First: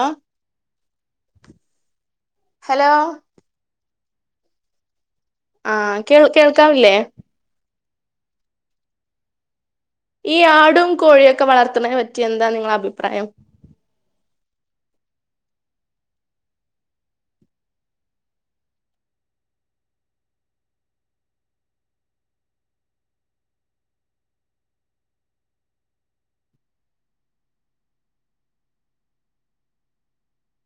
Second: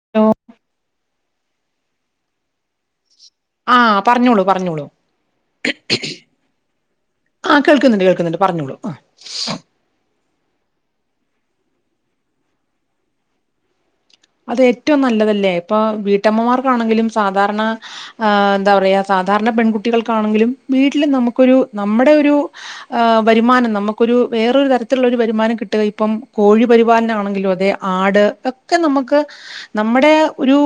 ആഹ് hello ആഹ് പറഞ്ഞോളൂ പറഞ്ഞോളൂ ആഹ് കേ കേൾക്കാവില്ലേ ആഹ് കേൾക്കുന്നുണ്ട് കേൾക്കുന്നുണ്ട് പറഞ്ഞോളൂ ഈ ആടും കോഴിയൊക്കെ വളർത്ത്ണെ പറ്റി എന്താ നിങ്ങളെ അഭിപ്രായം അത് ഏറ്റവും നല്ലതല്ലേ ഇപ്പൊ വീട്ടമ്മമാർക്കാണെങ്കിലും സാധാരണ എന്താ പറയാ സാധാരണ പെൺകുട്ടികൾക്കാണെങ്കിലും വീട്ടിൽ നമുക്കൊരു നമ്മുടെ ഒരു വരുമാനം നമുക്കൊരു വേറരു തരത്തിലുള്ള ഒരു വരുമാനം കിട്ടുക ഇപ്പ കോഴി പരിപാലന ആണെങ്കിലും അതേ ആട് ഒക്കെ നമുക്ക് നമ്മുടെ ഒരു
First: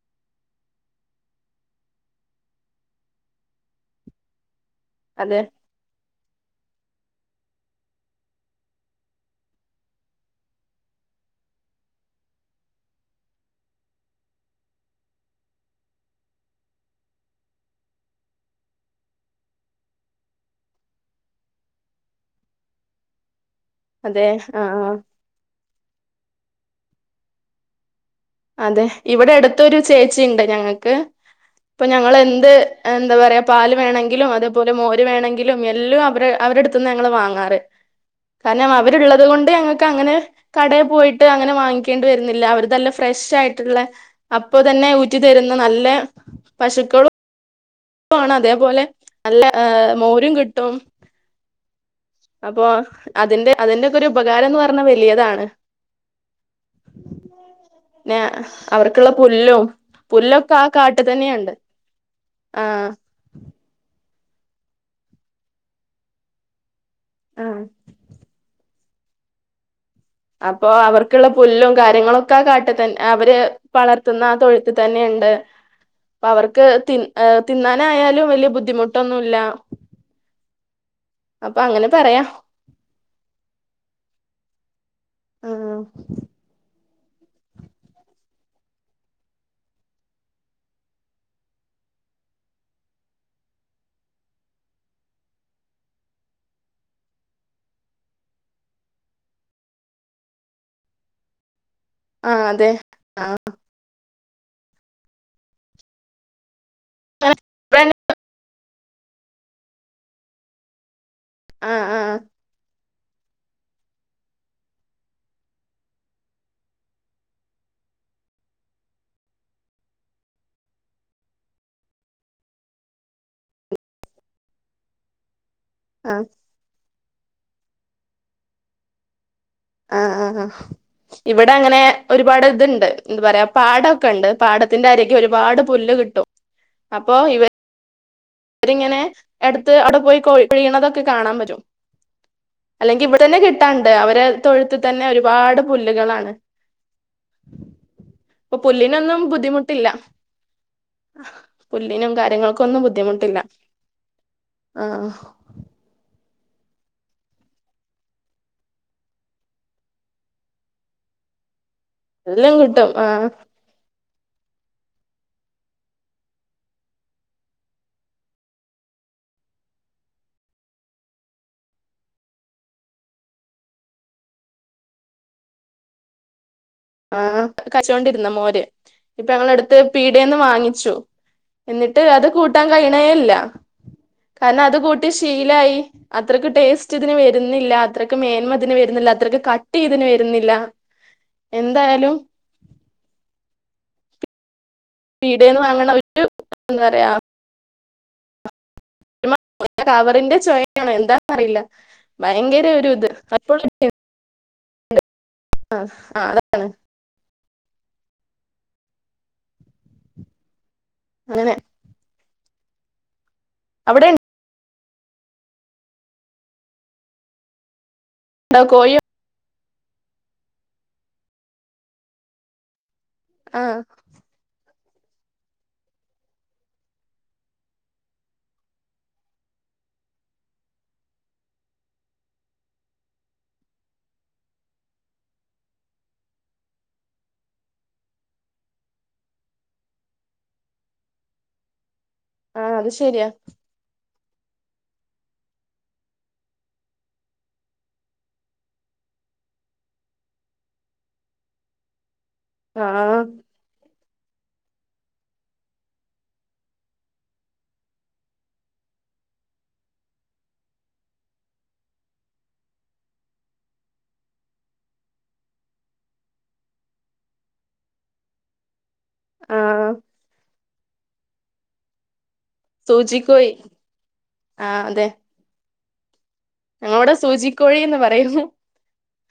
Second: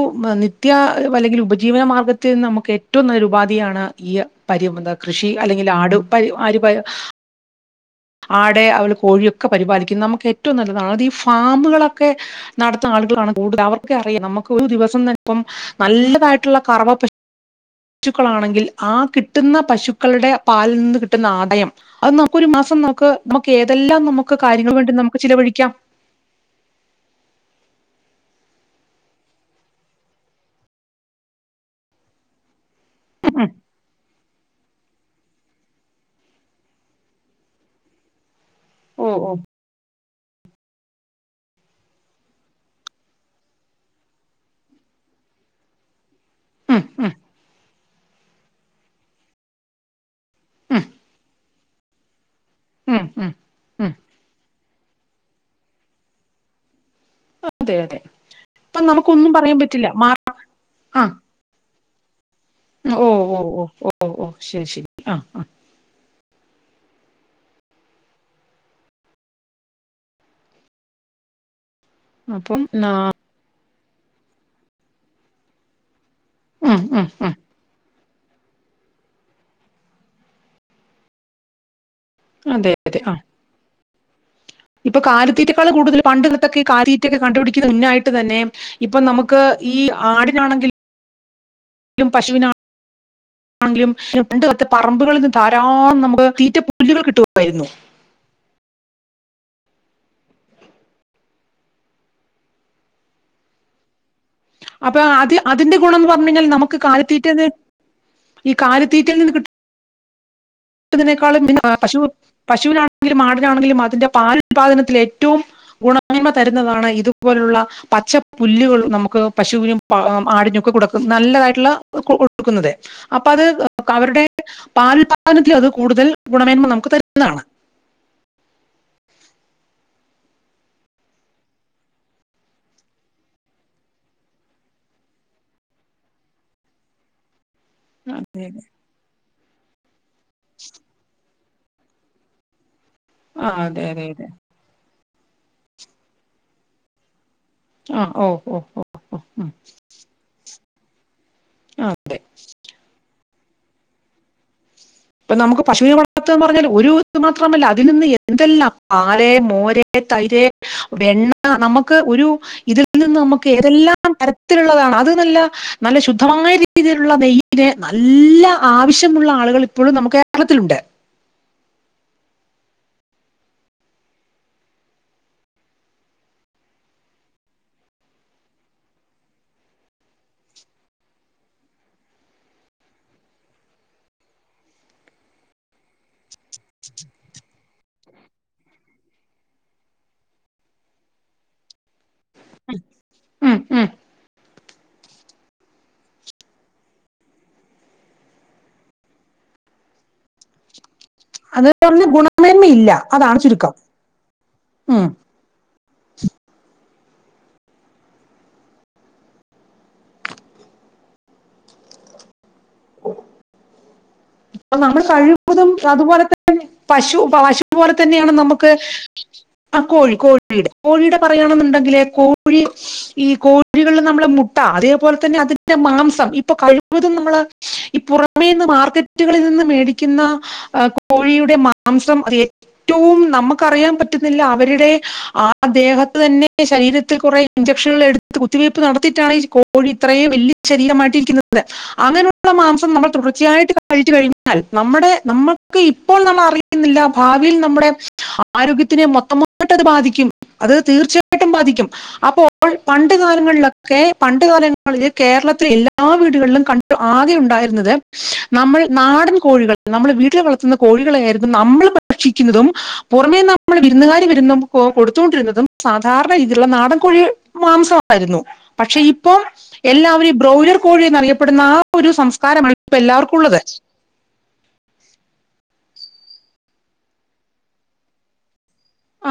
നിത്യ അല്ലെങ്കിൽ ഉപജീവന മാർഗത്തിൽ നി നമുക്ക് ഏറ്റവും നല്ല ഉപ ആാണ് ഈ പരി കൃഷി അതെ അല്ലെങ്കിൽ ആടു പ ആ [unintelligible] ആടെ അവലെ കോഴിയൊക്കെ പരിപാലിക്കുന്നത് നമുക്ക് ഏറ്റവും നല്ലതാണ് അത് ഈ ഫാമുകളൊക്കെ നടത്തുന്ന ആളുകളാണ് കൂടുത അവർക്ക അറിയാം നമുക്ക് ഒരു ദിവസം തന്നെ ഇപ്പം നല്ലതായിട്ടുള്ള കറവ പശുക്കളാണെങ്കിൽ ആ കിട്ടുന്ന പശുക്കളുടെ പാലിൽ നിന്ന് കിട്ടുന്ന ആദയം അത് നമുക്ക ഒരു മാസം നമുക്ക് ഏതെല്ലാം അതെ നമുക്ക് ആ കാര്യങ്ങൾ ആ വേണ്ടി നമുക്ക് ചിലവഴിക്കാം? അതെ ഇവിടെ അടുത്തൊരു ചേച്ചി ഉണ്ട് ഞങ്ങക്ക് ഇപ്പൊ ഞങ്ങ എന്ത് എന്താ പറയാ പാല് വേണമെങ്കിലും അത് പോലെ മോര് വേണമെങ്കിലും എല്ലാം അവര് അവടെ അടുത്തുന്ന് ഞങ്ങള് വാങ്ങാറ്. കാരണം ഓ അവരുള്ളത് ഓ കൊണ്ട് ഞങ്ങൾക്ക് അങ്ങനെ കടയിൽ പോയിട്ട് അങ്ങനെ വാങ്ങിക്കേണ്ടി വരുന്നില്ല അവർതല്ല ഫ്രഷ് ആയിട്ടുള്ള അപ്പൊ തന്നെ ഊറ്റി തരുന്ന നല്ല ഉം പശുക്കളും ണ അതേപോലെ നല്ല മോരും കിട്ടും ഉം അപ്പൊ ഉം ഉം അതിറെ അതിന്റെ ഉം ഒക്കെ ഒരു ഉപകാരംന്ന് പറഞ്ഞ വലിയതാണ് [unintelligible] അതെ അതെ പിന്ന അപ്പൊ അവർക്കുള്ള നമുക്കൊന്നും പറയാൻ പുല്ലും പറ്റില്ല മാർ പുല്ലൊക്കെ ആ കാട്ടിൽ തന്നെയുണ്ട് ആഹ് ഓ ഓ ഓ ഓ ഓ ശരി ശരി ആഹ ആ ആഹ അപ്പൊ അവർക്കുള്ള പുല്ലും കാര്യങ്ങളൊക്കെ അപ്പം കാട്ട തന്നെ അവര് വളർത്തുന്ന ആ തൊഴുത്ത് തന്നെയുണ്ട് അ അവർക്ക് ഉം തി ഉം ഉം തിന്നാനായാലും വലിയ ബുദ്ധിമുട്ടൊന്നുമല്ല അപ്പൊ അങ്ങനെ അതെ അതെ ആ ഇപ്പൊ കാലത്തീറ്റക്കാൾ ആഹ് കൂടുതൽ പണ്ടടുത്തൊക്കെ കാീ ൊക്കെ കണ്ടുപിടിക്കുന്ന മുന്നായിട്ട് തന്നെ ഇപ്പം നമുക്ക് ഈ ആടിനാണെങ്കിൽ ഇും പശുവിനാ ണില രണ്ട്ത്തെ പറമ്പുകളിൽ നിന്ന് ധാരാം നമുക്ക് തീറ്റ പുല്ലുകൾ കിട്ടായിരുന്നു ആഹ അതെ ആഹ അപ്പൊ അത് അതിന്റെ ഗുണംന്ന് പറഞ്ഞു കഴിഞ്ഞാൽ നമുക്ക് കാലിത്തീറ്റ കാലത്തീറ്റന്നെ കിട്ട തിനക്ക ആഹ് പശു ആഹ് പശുവിന ആ ആടിനാണെങ്കിലും അതിന്റെ പാല ഉല്പാദനത്തിൽ ഏറ്റവും ഗുണമ തരുന്നതാണ് ഇതുപോലുള്ള പച്ച പുുല്ലുകൾ നമുക്ക് പശുക്കനും ആടിനൊക്കെ കൊടുക്ക നല്ലതായിട്ടുള്ള കൊടുക്കുന്നത്േ അപ്പൊ അത് അവരുടെ പാൽ ാനത്തിൽ അത് കൂടുതൽ ആഹ് ഗുണമേന്മ നമുക്ക് തരുന്നതാണ് ആഹ ആഹ് ആഹ ഇവിടെ അങ്ങനെ ഒരുപാട് ഇതുണ്ട് എന്താ പറയാ പാടമൊക്കെ ഉണ്ട് പാടത്തിന്റെ ആരൊക്കെ ഒരുപാട് പുല്ലുക കിട്ടോ അപ്പോൊ ഇവ അതെ അതെ അവരിങ്ങനെ എടുത്ത് അവിടെ പോയി കഴീണതൊക്കെ കാണാൻ പറ്റും അല്ലെങ്കി ഇവിടെ തന്നെ ആ അതെ കിട്ടാണ്ട് അതെ അവരെ അതെ തൊഴുത്ത്ു തന്നെ ഒരുപാട് പുല്ലുകളാണ് ആ ഓ അപ്പൊ ഓ ഓ പുല്ലിനൊന്നും ഉം ബുദ്ധിമുട്ടില്ല ആ പുല്ലിനും കാര്യങ്ങൾക്ക ഒന്നും ബുദ്ധിമുട്ടില്ല ആഹ് ഇപ്പ നമുക്ക് പശുവി പറഞ്ഞൽ ഒരു ഇ മാത്രമല്ല അതിൽ നിന്ന് എന്തെല്ലാം പാല മോരെ തൈര് എ നമുക്ക് ഒരു എല്ലാം ഇതിൽ കിട്ടും നിന്ന് ആഹ് നമുക്ക് ഏതെല്ലാം തരത്തിലുള്ളതാണ് അത് നല്ല നല്ല ശുദ്ധമായ രീതിയിലുള്ള നെയ്യെ നല്ല ആവശ്യ മുള്ള ആളുകൾ ഇപ്പോഴും നമുക്ക് കേരളത്തിലുണ്ട് ആഹ കച്ചൊണ്ടിരുന്ന മോര് ഇപ്പ ഞങ്ങള അടുത്ത് പീഡന്ന് വാങ്ങിച്ചു എന്നിട്ട് അത് കൂട്ടാൻ കഴണേല്ല കാരണം അത് കൂട്ടി ശീലായി അത്രയ്ക്ക് ടേസ്റ്റ് ഇതിന് വരുന്നില്ല അത്രയ്ക്ക് മേന്മ ഇതിന് വരുന്നില്ല അത്രക്കെ കട്ടിയ്തിന് വരുന്നില്ല എന്തായാലും ഉം, ഉം. വീടെന്ന് വാങ്ങണ ഒരു എന്താ പറയാ കവറിന്റെ ചോയയാാണ് എന്താ അറിയില്ല അത് പറഞ്ഞ ഭയങ്കര ഒരു ഗുണമേന്മയില്ല ഇത് അതാണ് അപ്പോ ചുരുക്കം ഉം. ആ ആ അതാണ് അങ്ങനെ അവിടെ അപ്പ നമ്മൾ കഴിവതും അതുപോലെ തന്നെ പശു പശു പോലെ തന്നെയാണ് ഉണ്ടോ നമ്മുക്ക് കോഴിയോ ആ കോഴി കോഴിയുടെ കോഴിയുടെ പറയണെന്നുണ്ടെങ്കില്േ കോഴി ഈ ആ കോഴികളിൽ നമ്മള് മുട്ട അത അപോലെ തന്നെ അതിന്റെ മാംസം ഇപ്പൊ കഴിവതും നമ്മള് ഈ പുറമേന്ന് മാർക്കറ്റ് ുകളിൽ നിന്ന് മേടിക്കുന്ന കോഴിയുടെ മാംസം അ ഏറ്റവും നമുക്ക്റിയാൻ പറ്റ അവരുടെ ആദ്ദേഹത്ത് തന്നെ ശരീരത്തിൽ കുറെ ഇഞ്ചക്ഷനുക എടുത്ത് കുത്തിവയ്പ് നടത്തി കോഴി ഇത്രയും വലിയ ശരീരമായിട്ടിരിക്കുന്നത് അങ്ങനെയുള്ള ആ അത് മാംസം നമ്മൾ ശരിയാ തുടർച്ചയായിട്ട് ഴൽ നമ്മ നമ്മക്ക് ഇപ്പോൾ നമ്മൾറിയുന്നില്ല ഭാവിയിൽ നമ്മുടെ ആരോഗ്യ തിനെ മൊത്തട്ട്ത് ബാധിക്കും അത് തീർച്ചയായിട്ടും ബാധിക്കും അപ്പോൾ ആ പണ്ട് കാലങ്ങളില ക്കെ പണ്ട് കാലങ്ങളില് കേരളത്തിലെ എല്ലാ വീടുകളിലും കണ്ടു ആകെ ഉണ്ടായിരുന്നത് നമ്മൾ നാടൻ കോഴികൾ നമ്മുടെ വീട്ടില് വളർത്തുന്ന കോഴികളെ ആായിരുന്നു നമ്മൾ ഭക്ഷിക്കുന്നതും പുറമേ നമ്മള് വിരുന്നുകാരിരുന്ന കൊടുത്തുകൊണ്ടിരുന്നതും സാധാരണ രീതിയിലുള്ള നാടൻകഴി മാംസമായിരുന്നു പക്ഷെ ഇപ്പം ആ എല്ലാവരും ബ്രോലർ കോഴി എന്ന അറിയപ്പെടുന്ന ആ ഒരു സംസ്കാരമാണ് ഇപ്പ എല്ലാവർക്കും പോയി ഉള്ളത് ആഹ അതെ ഞങ്ങവിടെ സൂചിക്കോഴിന്ന് പറയുന്നു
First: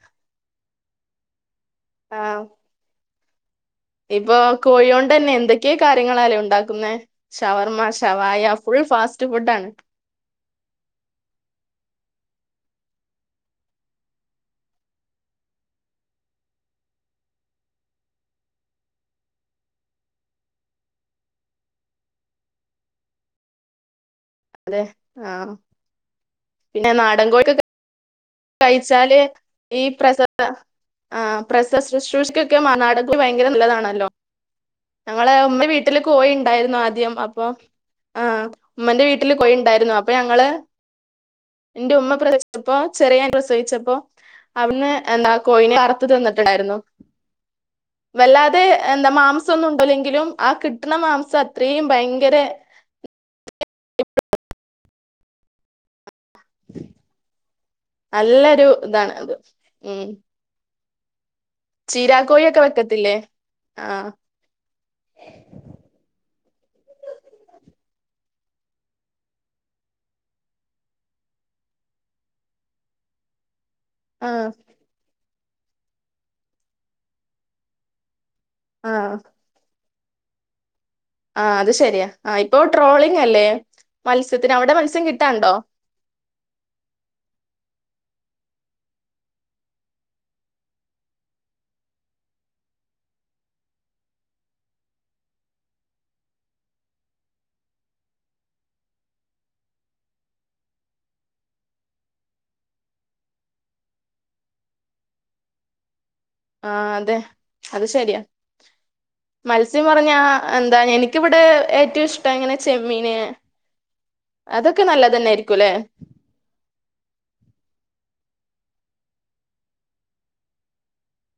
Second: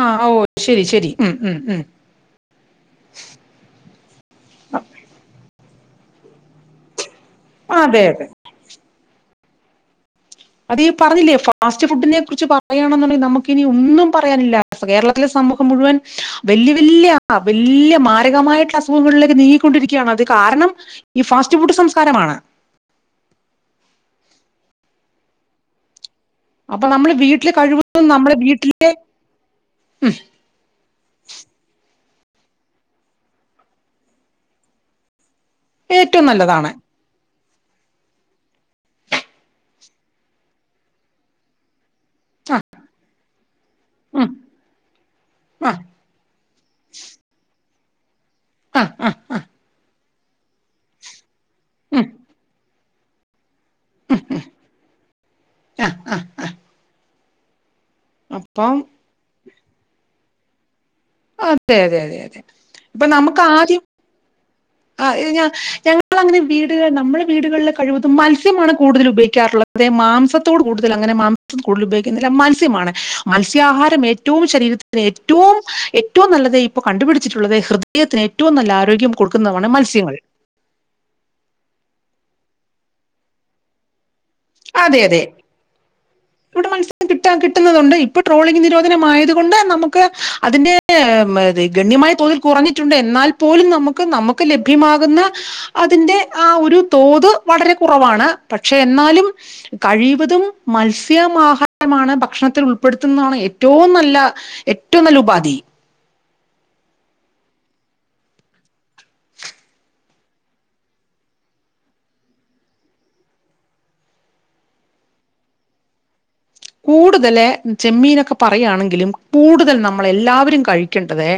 ആഹ ഓ ശരി ശരി ഉം ഉം ഉ ആ ഇപ്പൊ കോഴിയോണ്ട് തന്നെ എന്തൊക്കെയ കാര്യങ്ങളല്ലേ ഉണ്ടാക്കുന്ന ഷവർമ്മ അതെ അതെ ഷവായ ഫുൾ ഫാസ്റ്റ് ഫുഡ ആാണ് അത് പറഞ്ഞില്ലേ ഫാസ്റ്റ് ഫുഡിനെ കുറിച്ച് പറയണെന്നുണ്ടെങ്കിൽ നമുക്കിനനി ഒന്നും പറയാനില്ല കേരളത്തിലെ മുഴുവൻ വലിയ വിയ വല മാരകമായിട്ടുള്ള അസുഖങ്ങളിലൊ നീങ്ങിക്കൊണ്ടിരിക്കുകയാണ് അത് കാരണം ഈ ഫാസ്റ്റ് ഫുഡ് സംസ്കാരമാണ് അതെ ആഹ അപ്പൊ നമ്മള് വീട്ടില്ിൽ കഴിവ കഴിച്ചാല് ഈ പ്രസ ആ പ്രസസ് ൊക്കൊട ഭയങ്കര നല്ലതാണല്ലോ ഞെ നമ്മടെ വീട്ടില് ഏറ്റവും കോഴി നല്ലതാണ് ഉണ്ടായിരുന്നു ആദ്യം അപ്പൊ ആഹ ഉമ്മന്റെ വീട്ടില് കൊഴി ഉണ്ടായിരുന്നു അപ്പൊ ഞങ്ങള് എന്റെ ഉമ്മ ആ പ്രദേശപ്പോ ചെറിയ ഞാൻ പ്രക്സവിച്ചപ്പോൊ ഉം, അന്ന് എന്താ ആ കോയിനെ അറത്ത്ു തിന്നിട്ടുണ്ടായിരുന്നു വല്ലാതെ ആ എന്താ മാംസം ഒന്നും ഉണ്ടോല്ലെങ്കിലും ആ കിട്ടണ മാംസം അത്രയും ഉം, ഭയങ്കര ഉ ഉ ആഹ ആഹ് നല്ലൊരു അപ്പം ഇതാണ് അത് ഉം അതെ അതെ അതെ അതെ ചീരാക്കോഴിയൊക്കെ ഇപ്പൊ വെക്കത്തില്ലേ നമുക്ക് ആദ്യം ആഹ് ആഞാ ഞങ്ങ അങ്ങനെ വീടുക നമ്മുടെ വീടുകളിലൊക്കെ കഴിവതും മത്സ്യമാണ് കൂടുതൽ ഉപയോഗിക്കാറുള്ളത്തത് മാംസത്തോട് കൂടുതൽ അങ്ങനെ മാസം കടുതൽപയോഗിക്കുന്നില്ല മത്സ്യമാണ് ആ മത്സ്യം വിത്യാഹാരം ഏറ്റവും ആഹ് ശരീരത്തിന് ഏറ്റവും ഏറ്റവും നല്ലത് ഇപ്പൊ കണ്ടുപിടിച്ചിട്ടുള്ളത് ഹൃദയത്തിന് ഏറ്റവും നല്ല ആഹ് ആരോഗ്യം കൊടുക്കുന്നതാണ് മത്സ്യങ്ങൾ ആഹ അത് ശരിയാ ആ ഇപ്പൊ ട്രോളിങ് അല്ലേ മത്സ്യത്തിന് അവിടെ മത്സ്യം കിട്ടാണ്ടോ വിടെ മന [unintelligible] ി കിട്ടണ്ട് ഇപ്പൊ ട്രോളിംഗ നിരോധനമായത കൊൊണ്ട് നമുക്ക് അതിന്റെ ഗണ്യമായി തോൽ കുറഞ്ഞിട്ടുണ്ട് എന്നാൽ പോലും നമുക്ക് നമുക്ക് ലഭ്യമാകുന്ന അതിന്റെ ആ ഒരു തോ പൊതു വളരെ കുറവാണ് പക്ഷെ എന്നാലും കഴിവതും മത്സ്യമാഹാരമാണ് ഭക്ഷണത്തിൽ ഉൾപ്പെടുത്തുന്നതാണ് ഏറ്റവും നല്ല ഏറ്റവും നല്ല ഉപാധി ആഹ അതെ അത് ശരിയാ മത്സ്യം പറഞ്ഞാ എന്താ എനിക്കിവിടെ ഏറ്റവും ഇഷ്ടം ഇങ്ങനെ ചെമ്മീന് അതൊക്കെ നല്ലത്ന്നൊയിയിരിക്കും അല്ലെ കൂടുതല ചെമ്മീനൊക്കെ പറയുകയാണെങ്കിലും കൂടുതൽ നമ്മള എല്ലാവരും കഴിക്കേണ്ടത്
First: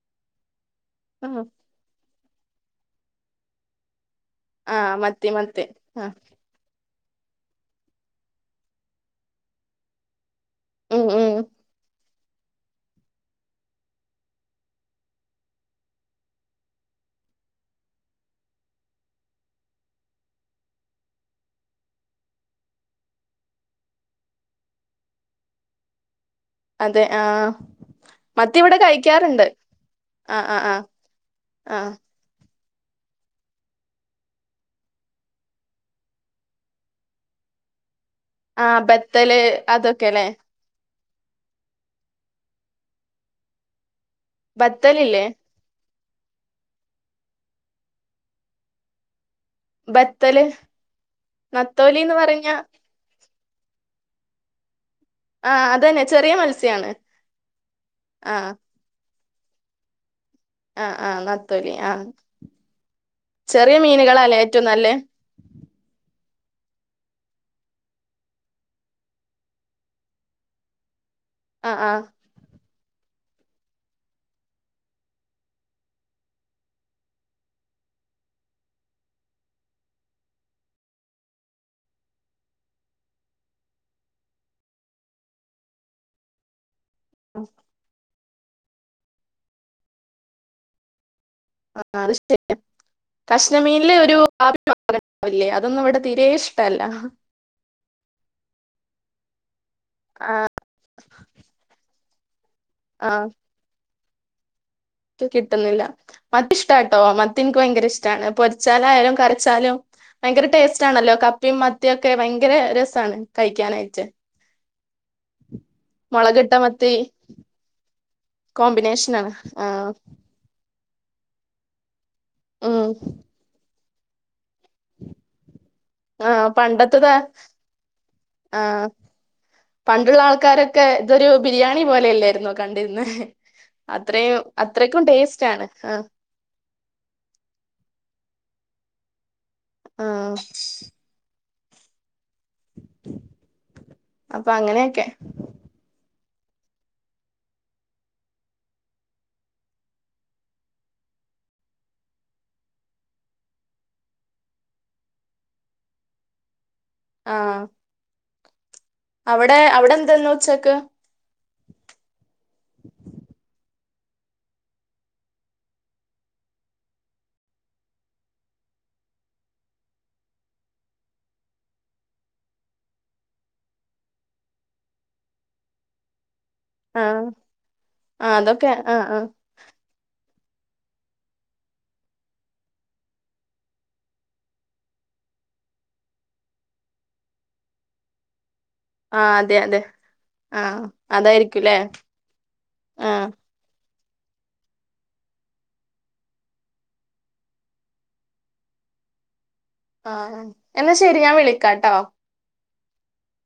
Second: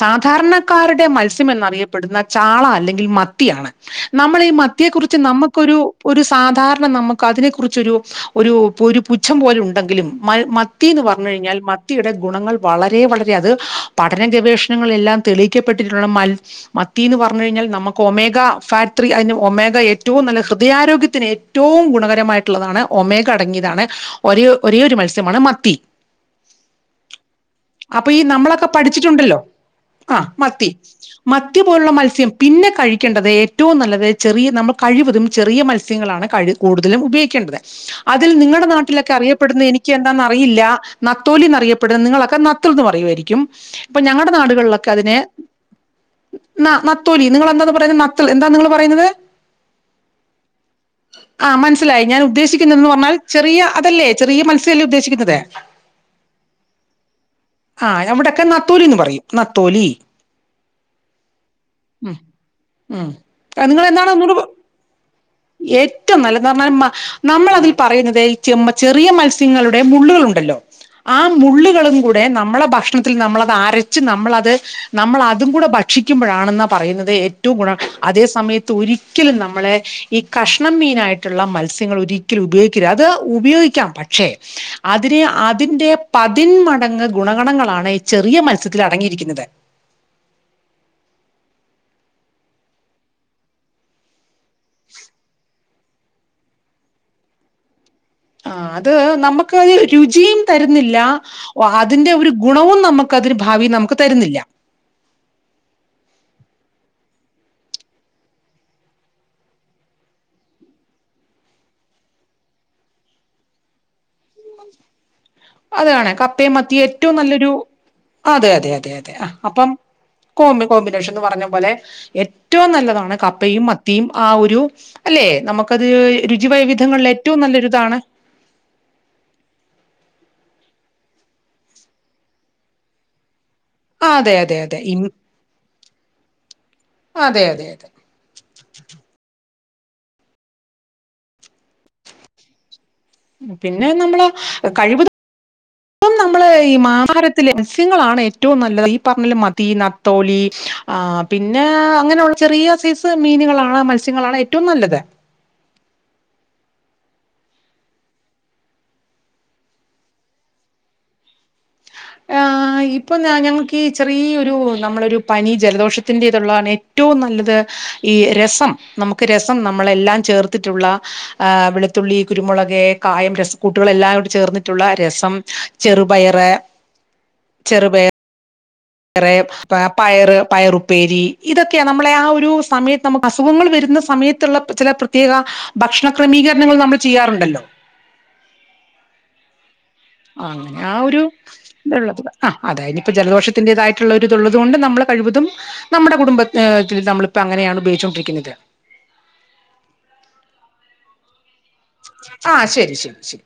സാധാരണക്കാരുടെ ആഹ് മത്സ്യം എന്നറിയപ്പെടുന്ന ചാള അല്ലെങ്കിൽ മത്തിയാണ് നമ്മള ഈ മത്തിയെ ആഹ് കുുറിച്ച് മത്തി മത്തി നമുക്കൊരു ആഹ് ഒരു സാധാരണ നമുക്ക് അതിനെ കുുറിച്ചൊരു ഒരു ഒരു പുച്ഛം പോലെ ഉണ്ടെങ്കിലും മ മത്തിന്ന് ഉം പറഞ്ഞു ഉം കഴിഞ്ഞാൽ മത്തിയുടെ ഗുണങ്ങൾ വളരെ വളരെ അത് പഠന ഗവേഷണങ്ങളൾെല്ലാം തെളിയിക്കപ്പെട്ടിട്ടുള്ള മ മന്ന് പറഞ്ഞു കഴിഞ്ഞാൽ നമുക്ക് ഒമേഗ ഫാക്ട അതിന് ഒമേഗ ഏറ്റവും നല്ല ഹൃദയാരോഗ്യത്തിന് ഏറ്റവും ഗുണകര മായിട്ടുള്ളതാണ് ഒമേഗ അടങ്ങിയതാണ് ഒര ഒരേ ഒരു മത്സ്യമാണ് മത്തി അതെ ആഹ് അപ്പൊ ഈ മത്തി നമ്മളൊക്കെ ഇവിടെ പഠിച്ചിട്ടുണ്ടല്ലോ കഴിക്കാറുണ്ട് ആ ആഹ് ആഹ് മത്തി ആഹ് മത്തി പോലുള്ള ആഹ് മത്സ്യം പിന്നെ കഴിക്കേണ്ടത് ഏറ്റവും നല്ലത് ചെറിയ നമ്മൾ കഴിവതും ചെറിയ മത്സ്യങ്ങളാണ് കഴ കൂടുതലും ഉപയോഗിക്കേണ്ടത് അതിൽ നിങ്ങളുടെ ആഹ് നാട്ടിലൊക്കെ ബത്തല് അറിയപ്പെടുന്നത് എനിക്ക് എന്താന്ന അതൊക്കെല്ലേ അറിയില്ല നത്തോലി എന്നറിയപ്പെടുന്ന നിങ്ങളൊക്കെ നത്തൽന്ന് പറയുായിരിക്കും ഇപ്പൊ ഞങ്ങളുടെ നാടുകളിലൊക്കെ അതിനെ ബത്തലില്ലേ ന നത്തോലി നിങ്ങെന്താന്ന് പറയുന്നത് നത്തൽ എന്താ നിങ്ങള്ൾ പറയുന്നത് ബത്തല് ആഹ മനസ്സിലായി നത്തോലിന്ന് ഞാൻ പറഞ്ഞ ഉദ്ദേശിക്കുന്നന്ന് പറഞ്ഞാൽ ചെറിയ അതല്ലേ ചെറിയ മത്സ്യ ഉദ്ദേിച്ചം ആഹ് അതന്നെ ചെറിയ മത്സ്യാണ് ആ അവിടെൊക്കെ ആഹ് നത്തൂരിന്ന് പറയും നത്തോലി ആ ആഹ് നത്തോലി ആഹ ഉം ചെറിയ നിങ്ങൾ എന്താണ് മീനുകളല്ലേ ഒന്നൂടെ ഏറ്റവും നല്ലേ ഏറ്റവും നല്ല എ പറഞ്ഞാൽ നമ്മള അതിൽ പറയുന്നത് ചെ ചെറിയ മത്സ്യങ്ങളുടെ മുള്ളുകൾ ഉണ്ടല്ലോ ആ ആഹ് മുള്ളുകളും ആഹ് കൂടെ നമ്മളെ ഭക്ഷണം ഭക്ഷണത്തിൽ നമ്മളത് അരച്ച് നമ്മളത് നമ്മൾ അതും കൂടെ ഭക്ഷിക്കുമ്പോഴാണെന്നാ പറയുന്നത് ഏറ്റവും ഗുണ അതേ സമയത്ത് ഒരിക്കലും നമ്മളെ ഈ കഷ്ണം മീനായിട്ടുള്ള മത്സ്യങ്ങൾ ഒരിക്കലും ഉപയോഗിക്കരു അത് ഉപയോഗിക്കാം പക്ഷെ അതിന് അതിന്റെ പതിന്മ മടങ്ങ് ഗുണഗണങ്ങളാണ് ചെറിയ മത്സ്യത്തിൽ അടങ്ങിയിരിക്കുന്നത് ആ ത കഷ്ണമീനില് ഒരു ആണ്ട അതൊന്നും ഇവിടെ തീരെ ഇഷ്ടല്ല ആ അത് നമക്ക് ഒരു രുചിയും തരുന്നില്ല അതിന്റെ ഒരു ഗുണവും ആ നമുക്ക്തിന് ഭാവി നമുക്ക് തരുന്നില്ല കിട്ടുന്നില്ല മത്തി ഇഷ്ടാട്ടോ മത്തി എനിക്ക് ഭയങ്കര ഇഷ്ടമാണ് പൊരിച്ചാലായാലും കരച്ചാലും ഭയങ്കര ടേസ്റ്റ് ആണല്ലോ കപ്പിയും മത്തി ഒക്കെ ഭയങ്കര രസമാണ് കഴിക്കാനായിട്ട് അതണ കപ്പയെ മത്തി ഏറ്റവും നല്ലൊരു അതെ അതെ അതെ അതെ ആ അപ്പം കോ കോമ്പിനേഷൻന്ന് പറഞ്ഞ പോലെ ഏറ്റവും ഉം നല്ലതാണ് കപ്പയും മത്തിയും ആ ഒരു അല്ലെ നമുക്കത് ആ രുചിിവയ വിധങ്ങളിൽ പണ്ടത്തതാ ഏറ്റവും നല്ലൊരിതാണ് ആ പണ്ടുള്ള ആൾക്കാരൊക്കെ ഇതൊരു ബിരിയാണി പോലെയല്ലായിുന്നോ കണ്ടിന്ന് ആ അതെ അത്രയും അതെ അതെ ഇ അത്രയ്ക്കും ടേസ്റ്റ് ആണ് ആ അതെ അതെ അതെ ആഹ പിന്നെ നമ്മള് അപ്പൊ കഴിവ് അങ്ങനെയൊക്കെ നമ്മള് ഈ മഹാരത്തിലെസ്യങ്ങളാണ് ഏറ്റവും നല്ലത് ഈ പറഞ്ഞല് മതി നത്തോലി പിന്നെ അങ്ങനെയുള്ള ചെറിയ സൈസ് മീനുകളാണോ മത്സ്യങ്ങളണോ ഏറ്റവും നല്ലത് ആഹ അവിടെ അവിടെ എന്താെന്ന ഉച്ചക്ക് ആ ഇപ്പൊ ഞാ ഞങ്ങ ഈ ചെറിയൊ ഒരു നമ്മളൊരു പനി ജലദോഷത്തിൻ് ഇതള്ളതാണ് ഏറ്റവും നല്ലത് ഈ രസം നമുക്ക് രസം നമ്മളെല്ലാം ചേർത്തിട്ടുള്ള് വെളുത്തുള്ളി കുരുമുളക്െ കായം രസ കുട്ടികളെല്ലാം കോ ചേർന്നിട്ടുള്ള രസം ചെറുപയറ് ആഹ ആ അതൊക്കെ ആ ആ വറെ പയറ് പയറുപ്പേരി ഇതൊക്കെയ നമ്മളെ ആ ഒരു സമയത്ത് നമുക്ക് അസുഖങ്ങൾ വരുന്ന സമയത്തുള്ള ചില പ്രത്യേക ഭക്ഷണക്രമീകരണങ്ങൾ നമ്മൾ ചെയ്യാറുണ്ടല്ലോ ആ അതെ അതെ ആ അങ്ങനെ ആ ഒരു അതായിരിക്കുംല്ലേ ഇതള്ളത് ആ അതായത് ആ ഇപ്പ ജലദോഷത്തിന്റേതായിട്ട മുള്ളരി ഇതള്ളത്ുക കൊണ്ട് നമ്മളെ കഴിവതും നമ്മുടെ കുടുംബൽ നമ്മളിപ്പോ അങ്ങനെയാണ് ഉപയോഗിച്ചുകൊണ്ടിരിക്കുന്നത് ആഹ എന്നാ ശരി ഞാൻ വിള ആഹ ശരി ശരി ശരി